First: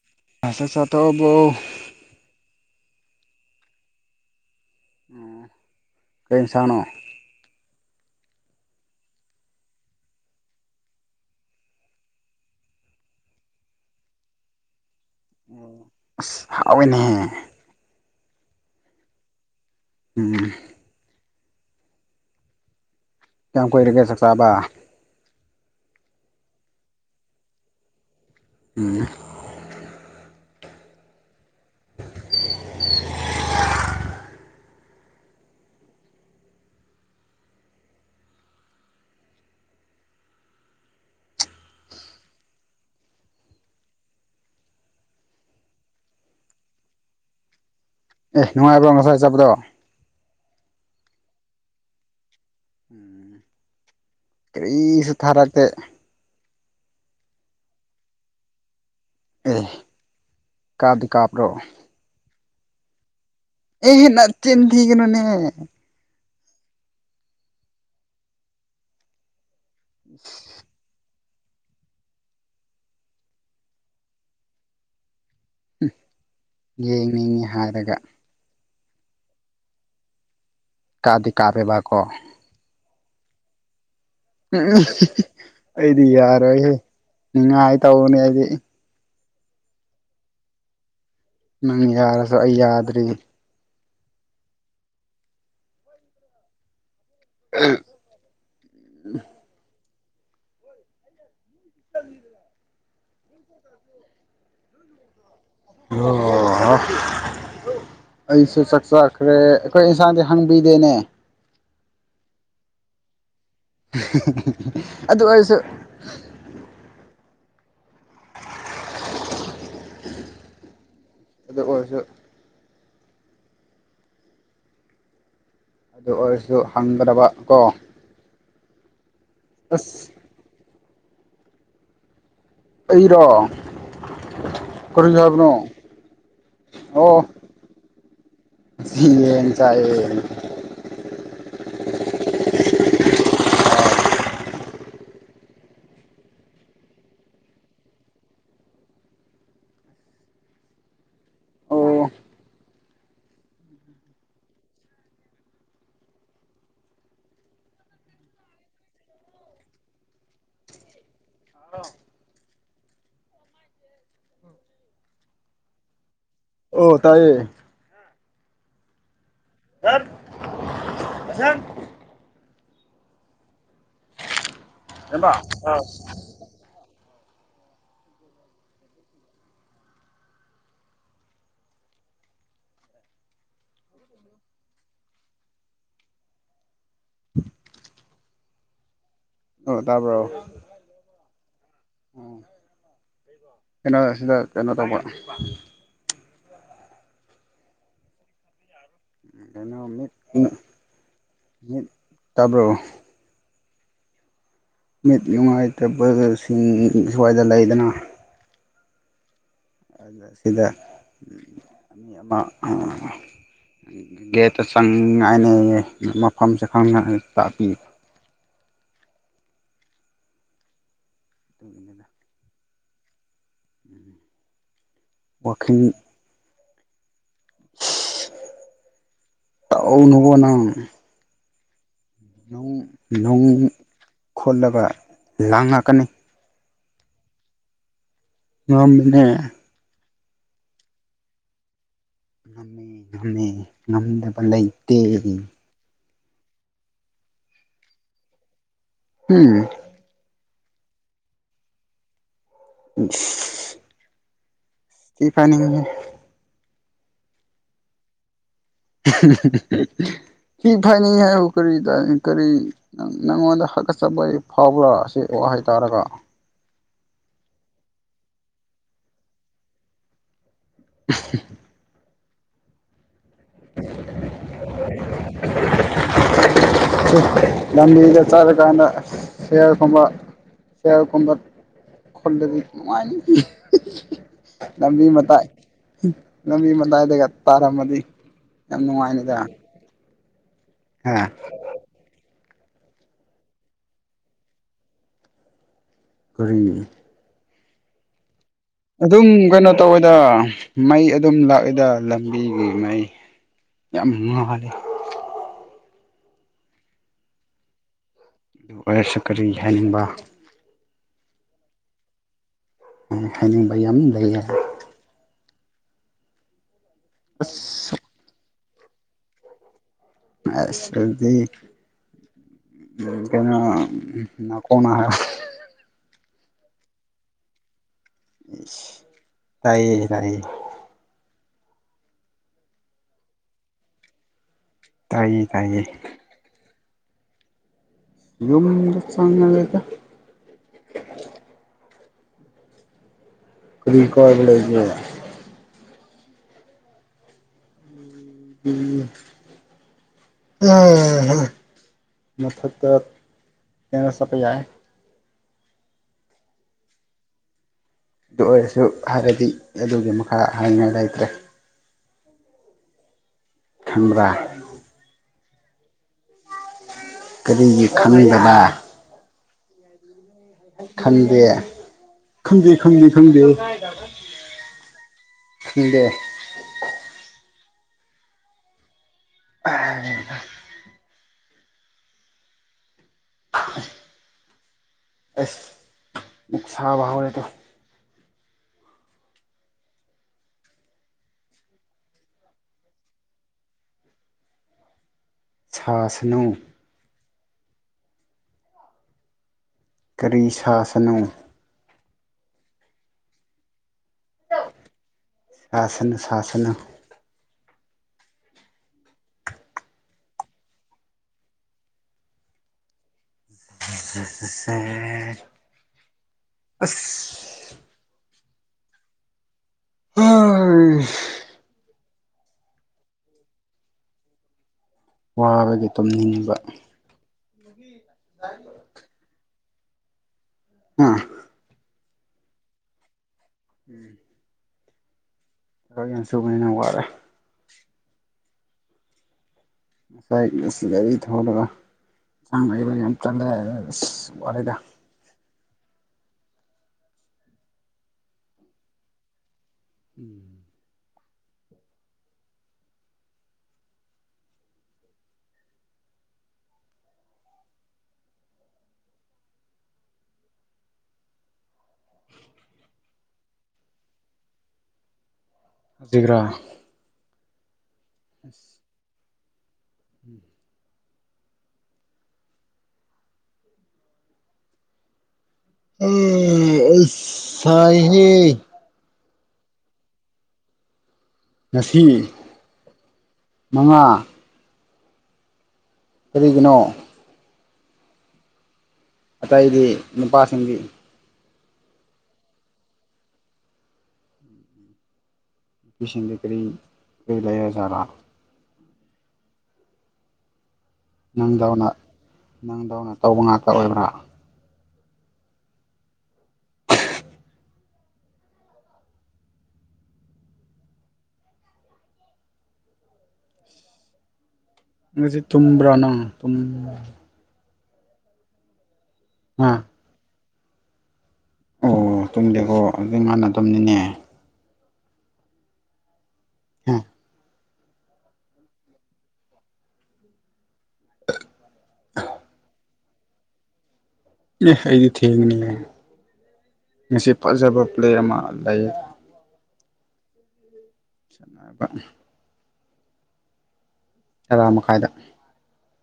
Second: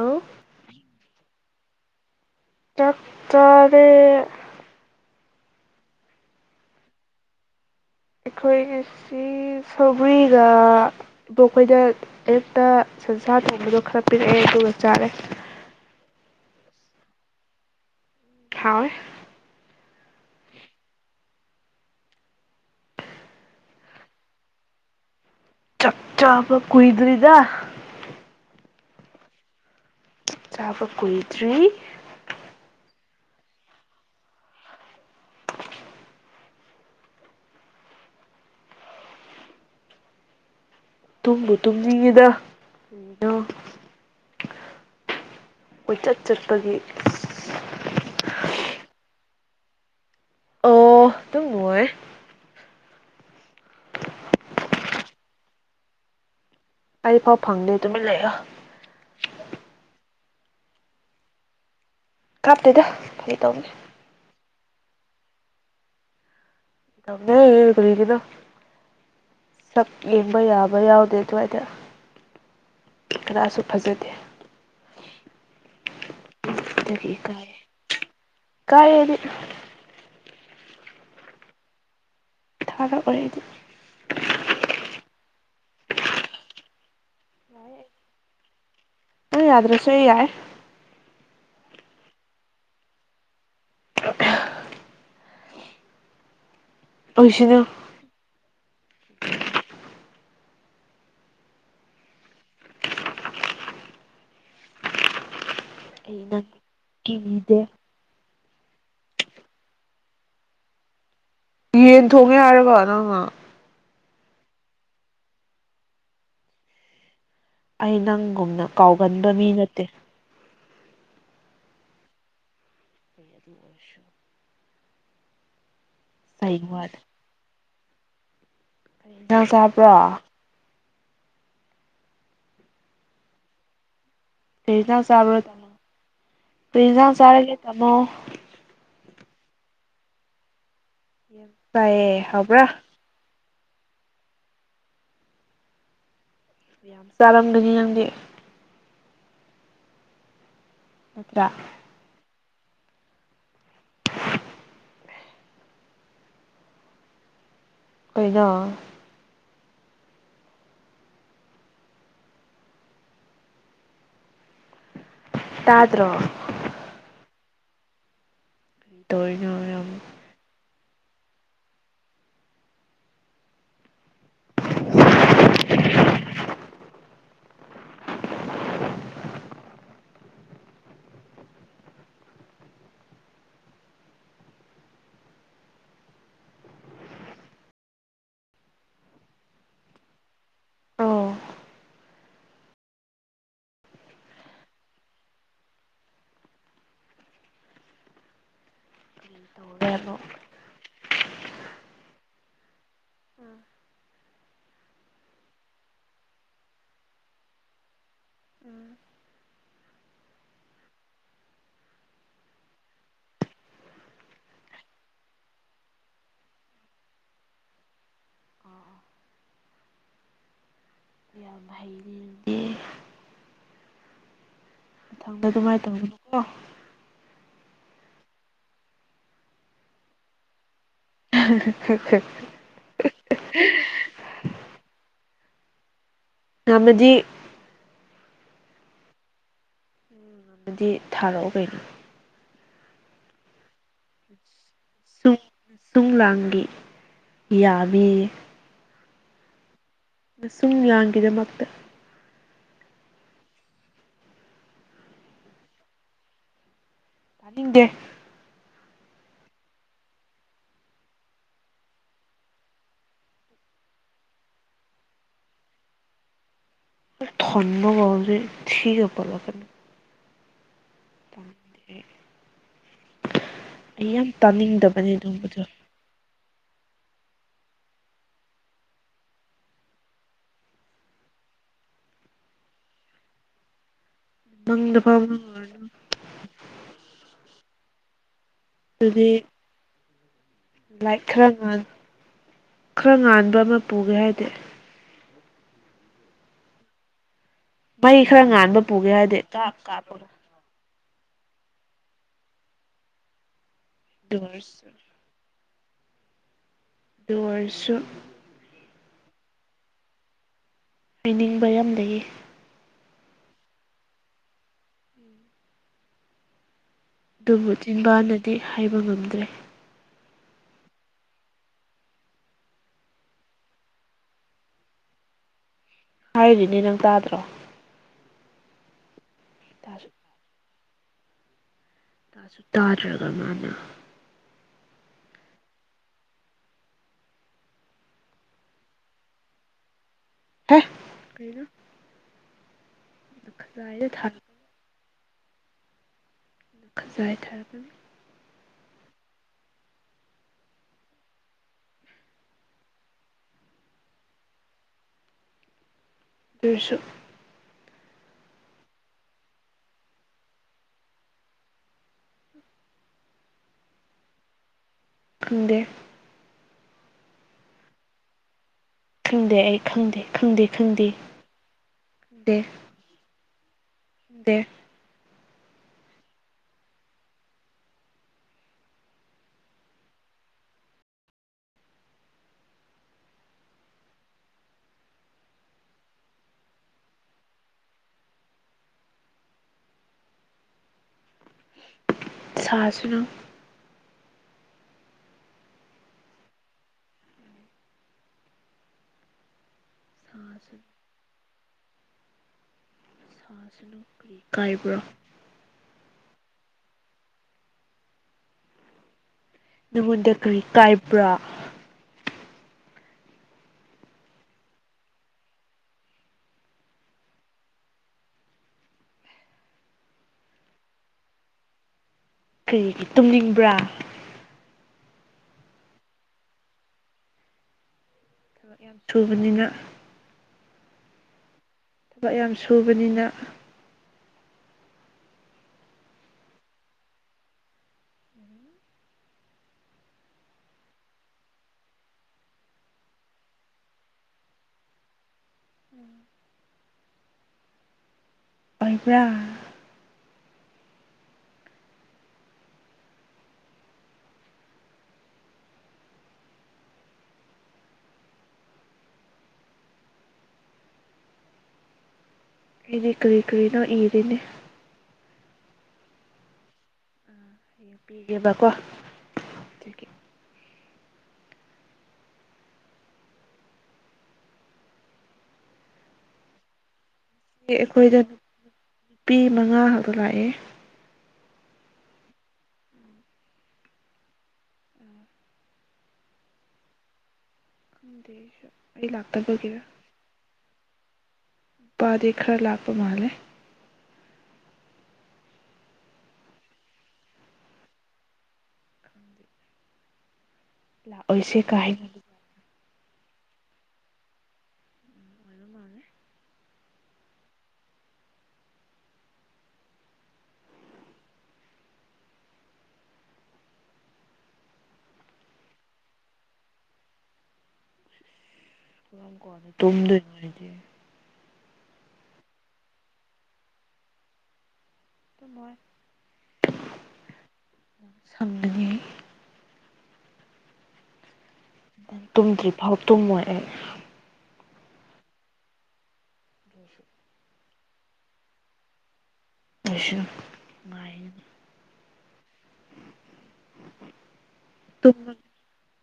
Hello ꯆꯥꯛ ꯆꯥ ꯇꯣꯛꯑꯕꯣ ꯆꯥꯛ ꯆꯥꯔꯦ꯫ ꯀꯔꯤ ꯏꯟꯁꯥꯡꯅꯣ꯫ ꯑꯩꯈꯣꯏ ꯉꯥ ꯁꯧꯒꯔ꯭ꯤꯒ ꯏꯕꯣꯛꯈꯣꯏꯗ ꯑꯌꯨꯛꯇ ꯁꯟꯁꯥ ꯊꯣꯡꯕꯗꯣ ꯈꯔ ꯄꯤꯔꯛꯑꯦ ꯑꯗꯨꯒ ꯆꯥꯔꯦ꯫ ꯑꯁ ꯍꯥꯎꯌꯦꯅꯦꯍꯦ꯫ ꯍꯥꯎꯏ꯫ ꯎꯝ꯫ ꯀꯌꯥꯝ ꯀꯨꯏꯔꯒꯦ ꯆꯥꯛ ꯆꯥꯕ꯫ ꯆꯛꯆꯥꯥꯄ ꯀꯨꯏꯗ꯭ꯔꯤꯗ꯫ ꯎꯝ꯫ ꯆꯥꯛ ꯆꯥꯕ ꯀꯨꯏꯗ꯭ꯔꯤ꯫ [unintelligible] [unintelligible] ꯇꯨꯝꯕꯨ ꯇꯨꯝꯅꯤꯡꯉꯤꯗ ꯀꯣꯏꯆꯠ ꯆꯠꯄꯒꯤ꯫ ꯑꯦ ꯅꯨꯡꯉꯥꯏꯕ꯭ꯔꯣ ꯉꯁꯥꯏ ꯆꯠꯄꯗꯣ꯫ ꯑꯣ ꯑꯗꯨꯝ ꯅꯨꯡꯉꯥꯏꯌꯦ꯫ ꯀꯔꯤꯁꯨ ꯊꯥꯔꯛꯇꯦ꯫ ꯑꯩꯐꯥꯎ ꯐꯪꯗꯦ ꯇꯨꯃꯤꯟ ꯂꯩꯌꯣ꯫ ꯑꯦ ꯀꯥꯞꯇꯤ ꯀꯥꯞꯄꯔꯣ꯫ ꯀꯥꯞꯇꯦꯗ꯫ ꯐꯥꯒꯤ ꯇꯧꯕꯅꯦ ꯑꯦꯍꯤ ꯅꯥꯠ꯫ ꯆꯤꯟ ꯊꯤꯒꯅꯨꯅꯦ꯫ [unintelligible] ꯀꯔꯤꯒꯤꯔ꯫ ꯁꯛ ꯌꯦꯡꯕ ꯌꯥꯕ ꯌꯥꯎꯗꯦ꯫ ꯑꯗꯨꯋꯥꯏꯗ ꯀꯅꯥꯁꯨ ꯐꯖꯗꯦ꯫ ꯑꯗꯨꯒꯤ ꯌꯦꯡꯅꯤꯡꯉꯤ ꯍꯥꯏꯔꯒ꯫ ꯏꯀꯥꯏꯌꯦ ꯑꯩꯗꯤ꯫ ꯀꯥꯗꯤ ꯀꯥꯔꯦꯕ ꯀꯣ꯫ [unintelligible] ꯑꯩꯗꯤ ꯌꯥꯔꯣꯏꯍꯦ꯫ ꯅꯤꯡꯉꯥꯏ ꯇꯧꯕꯅꯦ ꯑꯩꯗꯤ꯫ ꯅꯪꯅ ꯌꯥꯗ꯭ꯔꯁꯨ ꯑꯩꯅ ꯌꯥꯏ꯫ ꯅꯪ ꯌꯥꯔꯁꯨ ꯑꯩ ꯌꯥꯗ꯭ꯔꯤ꯫ [inaudible] [unintelligible] [inaudible] ꯑꯩ ꯅꯪ ꯑꯣ ꯀꯤꯗꯦ ꯑꯩꯁꯨ ꯆꯥꯛ ꯆꯥ ꯑꯩꯈꯣꯏ ꯏꯟꯁꯥꯡꯗꯤ ꯍꯪꯕꯤꯗꯦꯅꯦ ꯌꯦꯟ ꯊꯣꯡꯕ ꯊꯣꯡꯉꯦ ꯍꯥꯏꯔꯕ ꯅꯪꯅ꯫ ꯑ ꯗꯨ ꯑꯣꯏꯔꯁꯨ꯫ ꯑꯩ ꯅꯪꯒꯨꯝꯅ ꯀꯥꯎꯒꯟꯕ ꯃꯤ ꯅꯠꯇꯦ ꯑꯗꯨ ꯑꯣꯏꯔꯁꯨ ꯑꯗꯨ ꯑꯣꯏꯔꯁꯨ ꯑꯗꯨ ꯑꯣꯏꯔꯁꯨ ꯆꯩ ꯋꯥꯅꯤ ꯍꯪꯒꯗꯕ ꯀꯣ ꯉꯥ ꯆꯥꯕ꯭ꯔꯣ ꯑꯁ ꯑꯩꯔꯣ ꯀꯔꯤ ꯏꯪꯖꯥꯡ ꯆꯥꯕ꯭ꯔꯣ ꯇꯥꯃꯣ ꯀꯔꯤ ꯏꯪꯖꯥꯡ ꯑꯣ ꯆꯥꯔꯒꯦ ꯇꯥꯃꯣ ꯉꯁꯤ ꯌꯦꯟ ꯆꯥꯏꯌꯦ ꯍꯥꯎꯕ꯭ꯔꯥ ꯌꯥꯝ ꯆꯥꯔꯝꯒꯅꯤ ꯅꯪꯗꯤ ꯅꯠꯇ꯭ꯔ ꯑꯣ ꯑꯩꯈꯣꯏꯗ ꯇꯥꯗ꯭ꯔꯣ ꯑꯣ ꯇꯥꯏꯌꯦ ꯇꯧꯔꯤꯅꯣ ꯌꯥꯝ [unintelligible] ꯏꯌꯥꯝꯕ ꯑ [unintelligible] ꯑꯣ ꯇꯥꯕ꯭ꯔꯣ ꯑꯣ ꯎ ꯀꯅꯥꯅꯣ ꯁꯤꯅ ꯀꯩꯅꯣ ꯇꯧꯕ ꯇꯧꯔꯦ ꯑꯃꯨꯛ [unintelligible] ꯇꯥꯕ꯭ꯔꯣ ꯅꯦꯠ ꯅꯨꯡꯉꯥꯏꯇꯕꯁꯤꯡ ꯁ꯭ꯋꯥꯏꯗ ꯂꯩꯗꯅ ꯑꯁꯤꯗ ꯑ ꯃꯥ ꯒꯦꯠꯇ ꯆꯪꯉꯥꯏꯅ ꯃꯐꯝꯁꯦ ꯈꯪ ꯇꯥꯛꯄꯤ [unintelligible] ꯃꯊꯪꯗ ꯑꯗꯨꯃꯥꯏꯅ ꯇꯧꯒꯅꯨ ꯀꯣ ꯇꯧ ꯅꯨꯕꯣ ꯅꯪ [unintelligible] ꯅꯨꯡ ꯈꯨꯜꯂꯕ ꯂꯥꯡꯉꯛꯀꯅꯤ ꯔꯝꯃꯗꯤ ꯉꯝꯃꯤꯅꯦ ꯗꯗꯤ ꯊꯥꯔꯛꯑꯣ ꯀꯩꯩꯅꯣ ꯉꯝꯃꯦ ꯉꯝꯃꯦ ꯉꯝꯗꯕ ꯂꯩ ꯇꯦ ꯅꯁꯨꯡꯂꯥꯡꯒꯤ ꯌꯥꯕꯤ ꯎꯝ ꯅꯁꯨꯝꯂꯥꯡꯒꯤ ꯗꯃꯛꯇ ꯏꯁ ꯊꯤ ꯐꯥꯏꯅꯤꯡꯏ ꯇꯥꯅꯤꯡꯗꯦ ꯊꯤ ꯐꯥꯏꯅꯤꯡꯏ ꯍꯥꯏꯕꯨ ꯀꯔꯤ ꯀꯔꯤ ꯅꯪꯉꯣꯟꯗ ꯍꯛꯒꯠ ꯆꯠꯄ ꯐꯥꯎꯕ꯭ꯔꯥ ꯁꯤ ꯋꯥ ꯍꯥꯏ ꯇꯥꯔꯒ ꯄꯨꯛ ꯊꯟꯕꯒ ꯍꯧꯖꯤꯛ ꯊꯤ ꯄꯟꯂꯛꯀꯅꯨ ꯇ ꯑꯩ ꯌꯥꯝ ꯇꯥꯅꯤꯡꯗꯕꯅꯦ ꯑꯗꯨꯝꯕꯗꯣ ꯂꯝꯕꯤꯗ ꯆꯠꯂꯀꯥꯟꯗ ꯁꯤꯌꯥꯔꯒꯨꯝꯕ ꯁꯤꯌꯥꯔꯒꯨꯝꯕ ꯈꯨꯂꯗꯤ ꯅꯨꯡꯉꯥꯏꯅꯤ ꯃꯪꯗ ꯅꯝꯕꯤ ꯐꯥꯎ ꯃꯥꯏ ꯃꯪꯉꯨꯔꯅꯨ ꯅꯝꯕꯤ ꯃ ꯏꯗꯒ ꯇꯔꯃ ꯑꯗꯨ ꯌꯥꯝ ꯅꯨꯡꯉꯥꯏꯅꯦꯗ ꯂꯥꯛ ꯈꯔꯥ ꯑꯃ ꯈꯔ ꯉꯥꯟꯕ ꯑꯃ ꯄꯨꯒꯦ ꯍꯥꯏꯗꯤ ꯀꯔꯤ ꯃꯩ ꯈꯔ ꯉꯥꯟꯕ ꯄꯨꯒꯦ ꯑꯗꯨꯝ ꯍꯥꯏꯗꯤ ꯀꯩꯅꯣ ꯀꯥꯞ ꯇꯧꯋꯦꯗ ꯀꯥꯞꯄꯒꯣ ꯃꯩ ꯑꯗꯨꯝ ꯂꯥꯛꯏꯗ ꯂꯝꯕꯤꯒꯤ ꯃꯩ ꯌꯥꯝ ꯑꯗꯨ ꯃꯅꯍꯜꯂꯤ ꯑꯣꯏꯔꯁꯨ ꯑꯗꯨ ꯑꯣꯏꯔꯁꯨ ꯑꯗꯨ ꯑꯣꯏꯔꯁꯨ ꯀꯔꯤ ꯍꯥꯏꯅꯤꯡꯕ ꯍꯥꯏꯅꯤꯡꯕ ꯌꯥꯝ ꯂꯩꯌꯦ ꯑ ꯈꯥꯏ ꯌꯥꯝꯝ ꯂꯩꯔ ꯑꯗꯨꯕꯨ ꯆꯤꯟꯕꯅ ꯤ ꯍꯥꯏꯕ ꯉꯝꯗ꯭ꯔꯦ ꯁꯗꯤ ꯀꯩꯅꯣ ꯅꯅꯥ ꯀꯣꯅꯥ ꯍꯥꯏ ꯍꯥꯏꯔꯤꯅꯦ ꯅꯪ ꯇꯥꯗ꯭ꯔꯣ ꯑꯁ ꯇꯥꯏꯌꯦ ꯇꯥꯁꯨ ꯇꯥꯏꯌꯦ ꯇꯥꯁꯨ ꯇꯥꯗ꯭ꯔꯒ ꯃꯥꯅ ꯇꯥꯏꯌꯦ ꯇꯥꯏꯌꯦꯌꯦ ꯌꯨꯝꯗ ꯆꯥꯡꯅꯒ ꯍꯅ ꯀꯔꯤ ꯀꯔ ꯊꯥꯔꯛꯄꯅꯦ ꯂꯩꯒꯤ ꯂ ꯈꯖ ꯍꯥꯏ ꯊꯔꯒꯅꯤ ꯃ ꯊꯛꯇ ꯆ ꯁꯥꯄꯦꯥꯏ ꯆꯁꯨ ꯑꯗꯨ ꯑꯣꯏꯔꯁꯨ ꯍꯥꯏꯕꯗꯤ ꯑꯗꯨꯒꯤ ꯃꯈꯥ ꯍꯥꯏꯉꯥꯏ ꯂꯩꯇ꯭ꯔꯦ ꯊꯟꯕꯔ ꯗꯦ ꯀꯔꯤꯒꯤ ꯈꯉꯕꯗꯥ ꯈꯪꯗꯦ ꯑꯩ ꯈꯪꯗꯦ ꯈꯪꯗꯦ ꯈꯪꯗꯦ ꯈꯪꯗꯦ ꯈꯟꯗꯦ ꯈꯪꯗꯦ ꯈꯪꯗꯦ ꯈꯪꯗꯦ ꯗ ꯗꯦ ꯑꯦꯁ ꯃꯨꯛ ꯁꯥꯕꯍꯔꯦꯠꯇ ꯁꯖꯅ ꯁꯥꯥꯁꯅꯣ ꯀꯔꯤ ꯁꯥꯁꯅꯨ ꯁꯥꯁꯟꯅꯣ ꯐꯥꯁꯅ ꯀꯥꯏꯕ꯭ꯔꯣ ꯁꯥ ꯁꯅ ꯅꯪꯉꯣꯟꯗ ꯀꯔꯤ ꯀꯥꯏꯕ꯭ꯔꯥ ꯑꯁ ꯍ ꯀꯔꯤꯒꯤ ꯇꯨꯝꯅꯤꯡꯕ꯭ꯔꯥ ꯋꯥꯕꯒꯤ ꯇꯨꯝꯅꯤꯡꯉꯕ ꯑ ꯊꯕ ꯌꯥꯝ ꯊꯨꯕꯅꯤꯅ [unintelligible] ꯊꯕꯛ ꯌꯥꯝ ꯁꯨꯕꯅꯤꯅ ꯎꯝ ꯍ ꯌꯥꯝ ꯁꯨꯕꯅꯤ ꯌꯥꯝ ꯋꯥꯔꯦ ꯉꯁꯥꯏ ꯉꯁꯤ ꯒꯥꯔꯤ ꯊꯂꯒ ꯌꯦꯟꯁꯥꯡ ꯂꯩꯕ ꯌꯥꯝ ꯆꯜꯂꯦ ꯑ ꯋꯥꯔꯤꯗ ꯑꯣꯏꯕꯥ ꯎꯝ ꯏꯅꯤ ꯀꯔꯤ ꯀꯔꯤꯅ ꯏꯗꯅꯦ ꯖꯤꯒꯥ ꯍꯌꯦꯡ ꯄꯤꯒꯦꯕꯀꯣ ꯑꯗꯒꯤ ꯎꯝ ꯑ ꯑꯩꯈꯣꯏꯗ ꯁꯥꯏ ꯅꯨꯄꯤ ꯃꯉꯥ ꯍꯥꯏꯕ ꯂꯥꯛꯑꯦ ꯉꯁꯤ ꯃꯉꯥ ꯀꯔꯤꯒꯤꯅꯣ [inaudible] ꯂꯥꯛꯇꯕꯒꯤꯔ ꯑꯇꯩꯗꯤ ꯅꯨꯄꯥꯁꯤꯡꯒꯤ ꯎꯄꯥꯔꯤ ꯈꯔ ꯂꯥꯄ ꯃꯥꯂꯦ ꯁꯟꯗꯤ ꯀꯔꯤ ꯀꯂꯦꯖꯔꯥ ꯂꯥꯛꯑꯣꯏꯁꯦ ꯀꯥꯏꯅ ꯅ ꯇꯧꯕ ꯉꯥꯛꯇ ꯑꯣꯏꯕ꯭ꯔꯥ ꯑꯣꯏꯕ ꯃꯥꯜꯂꯦ ꯉꯁꯤ ꯇꯨꯝꯕ꯭ꯔꯥꯅꯨꯝ ꯄꯝ ꯀ ꯑꯗꯨ ꯑ ꯇꯨꯡꯨꯝꯗ ꯃꯔꯔꯤ ꯑꯣ ꯑꯣ ꯇꯨꯡꯗꯦꯀꯣ ꯑꯗꯨ ꯃꯥꯟꯅꯗꯕꯅꯤꯅꯦ ꯇ ꯃꯣꯏ ꯎꯝ ꯁꯝꯗꯅꯤ ꯇꯨꯝꯗ꯭ꯔꯤ ꯐꯥꯎ ꯇꯨꯝ ꯃꯣꯏ ꯑꯦ ꯑꯩꯗꯤ ꯊꯦꯡꯅꯤꯉꯦ ꯉꯁꯤ ꯐꯖꯕ ꯄ꯭ꯂꯦ ꯑꯃ ꯂꯩꯌꯦ ꯑꯁ ꯁꯉꯕ ꯑ ꯃꯈ ꯀꯥꯏꯗ ꯇꯨꯝꯃꯒꯦ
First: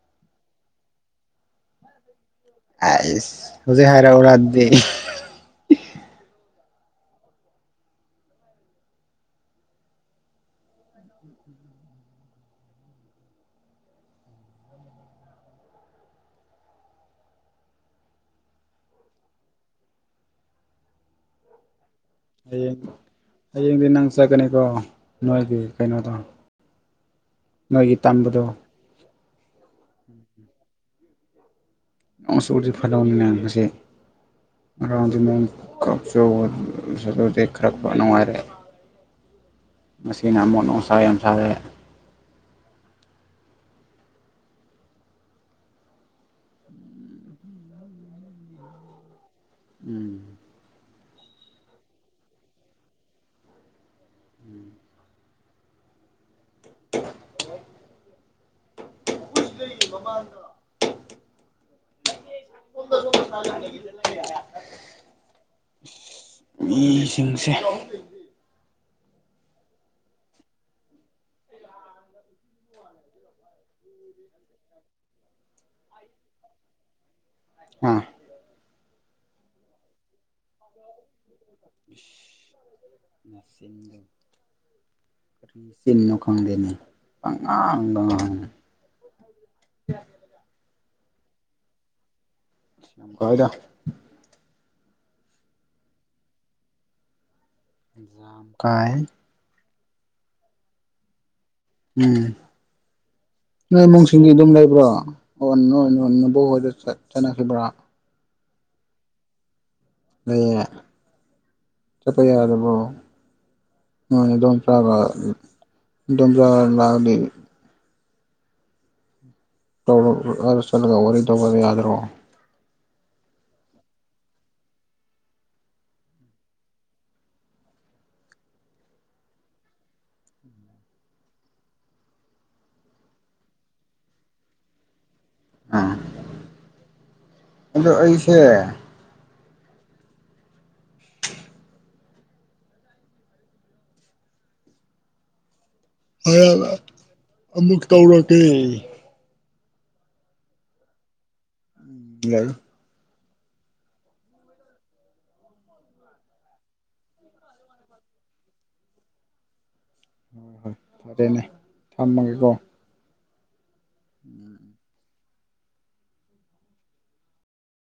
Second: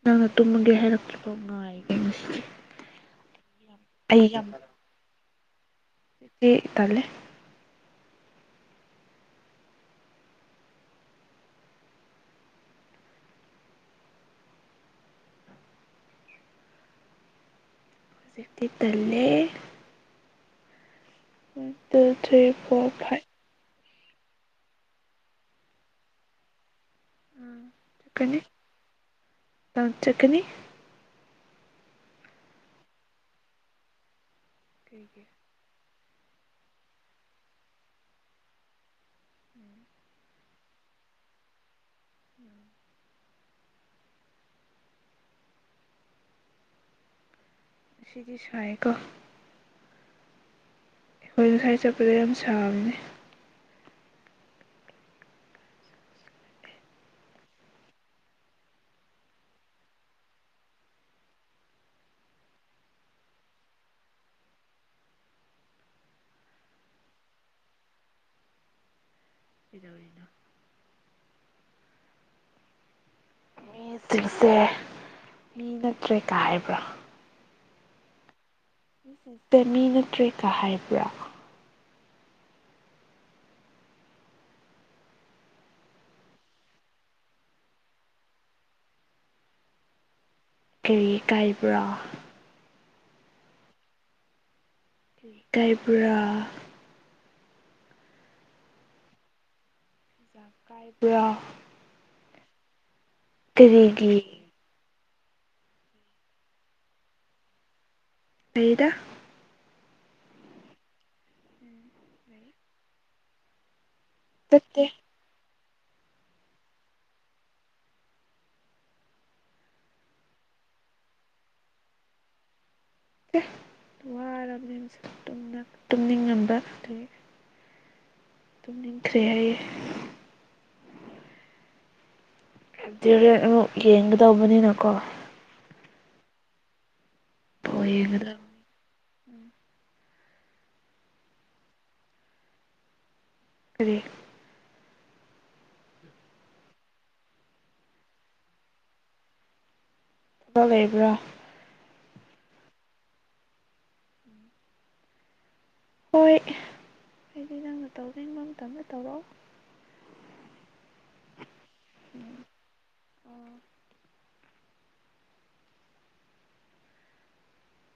ꯅꯪꯅ ꯇꯨꯝꯃꯒꯦ ꯍꯥꯏꯔꯛꯈꯤꯕ ꯉꯉꯥꯏꯕꯦ ꯃꯁꯤꯗꯤ ꯑꯁ ꯍꯧꯖꯤꯛ ꯍꯥꯏꯔ ꯑꯣ ꯔꯗꯤ ꯆꯦ ꯇꯂꯦ ꯍꯧꯖꯤꯞꯛꯇꯤ ꯇꯂꯦ ꯎꯝ ꯍꯌꯦꯡ ꯍꯌꯦꯡꯗꯤ ꯅꯪ ꯄꯁꯥ ꯀꯅꯤꯀꯣ ꯅꯣꯏꯒꯤ ꯀꯩꯅꯩꯅꯗ ꯃꯣꯏꯣꯏꯒꯤ ꯇꯥꯡꯗꯨꯗ ꯇ ꯆꯈꯅꯤ ꯉ ꯁꯗꯤ ꯐꯠꯍꯧ ꯃ ꯃꯌꯥꯝꯕꯁꯦ ꯑ ꯀꯩꯒꯤ ꯀꯛꯆꯨ ꯑꯗꯨꯗꯤ ꯈꯔ ꯈ ꯅꯨꯡꯉꯥꯏꯔꯦ ꯃꯁꯤꯅ ꯑꯃꯣꯠ ꯅꯨꯡꯁꯥ ꯌꯥꯝ ꯁꯥꯔꯦ ꯁꯤꯒꯤ ꯁꯑꯀꯣ ꯎꯝ ꯍꯣꯏ ꯉꯁꯥꯏ ꯆꯠꯄꯗ ꯌꯥꯝ ꯁꯥꯕꯅꯦ [inaudible] ꯄꯨꯁ ꯂꯩ [unintelligible] ꯃꯕꯥꯜꯗ ꯎꯁꯤꯡꯁꯦ ꯁꯤꯗ ꯑꯣꯏꯗ ꯑꯦꯁꯤꯡꯁꯦ ꯃꯤ ꯅꯠꯇ꯭ꯔꯦ ꯀ ꯍꯥꯏꯕ꯭ꯔꯥ ꯑ ꯛꯇ ꯃꯤ ꯅꯠꯇ꯭ꯔꯦ ꯀꯥ ꯍꯥꯏꯕ꯭ꯔꯥ ꯀꯔꯤ ꯁꯤꯟꯅꯣ ꯈꯪꯗꯦꯅꯦ ꯑꯉꯥꯡꯕꯪꯉꯤ ꯀꯔꯤ ꯀꯥꯏꯕ꯭ꯔꯣ ꯀ ꯑꯣꯏꯗ ꯀꯥꯏ ꯄꯨꯔꯥ ꯖꯝ ꯀꯥꯏ ꯀꯥꯏ ꯄ ꯎꯝ ꯅꯣꯏ ꯀꯔꯤꯒꯤ ꯅꯨꯡꯁꯤꯡꯒꯤ ꯑꯗꯨꯝ ꯂꯩꯕ꯭ꯔꯣ ꯑꯣ ꯅꯣꯏ ꯅꯕ ꯆꯠ ꯆꯅꯁꯤꯈꯤꯕ꯭ꯔꯥ ꯑꯩꯩꯗ ꯂꯩ ꯆꯠꯄ ꯌꯥꯗꯕꯣ ꯅꯅꯦ ꯗꯣꯟ ꯆꯠꯇꯦ ꯇ꯭ꯔꯥꯕ ꯗꯨꯝ꯭ꯔꯥ ꯂꯎꯅꯤ ꯆꯂꯒ ꯑꯣꯏ ꯇꯧꯕ ꯌꯥꯗꯔꯣ ꯋꯥꯔꯕꯅꯦꯅ ꯇꯨꯝꯅꯤꯡꯉꯝꯕ ꯑꯗꯨꯒꯤ ꯑꯗꯨꯝ ꯅꯤꯡꯈ꯭ꯔꯦ ꯍꯥꯏꯌꯦꯦ ꯔꯦꯟ ꯑꯃꯨꯛ ꯌꯦꯡꯒꯗꯧꯕꯅꯤꯅꯀꯣ ꯑꯥ ꯕꯣꯜ ꯑꯗꯣ ꯑꯩꯁꯦ ꯌꯦꯡꯒꯗꯕ ꯑꯗ ꯑꯃꯨꯛ ꯇꯧꯔꯒꯦ ꯂꯩꯕ꯭ꯔꯥ ꯎꯝ ꯌꯥꯏ ꯍꯣꯏ ꯍꯥꯏꯗꯤ ꯅꯪꯅ ꯇꯧꯅꯤꯡꯕ ꯃꯇꯝꯗ ꯇꯧꯔꯛꯑꯣ ꯍꯣꯏ ꯍꯣꯏ ꯐꯔꯦꯅꯦ ꯊꯝꯃꯒꯦꯀꯣ ꯎꯝ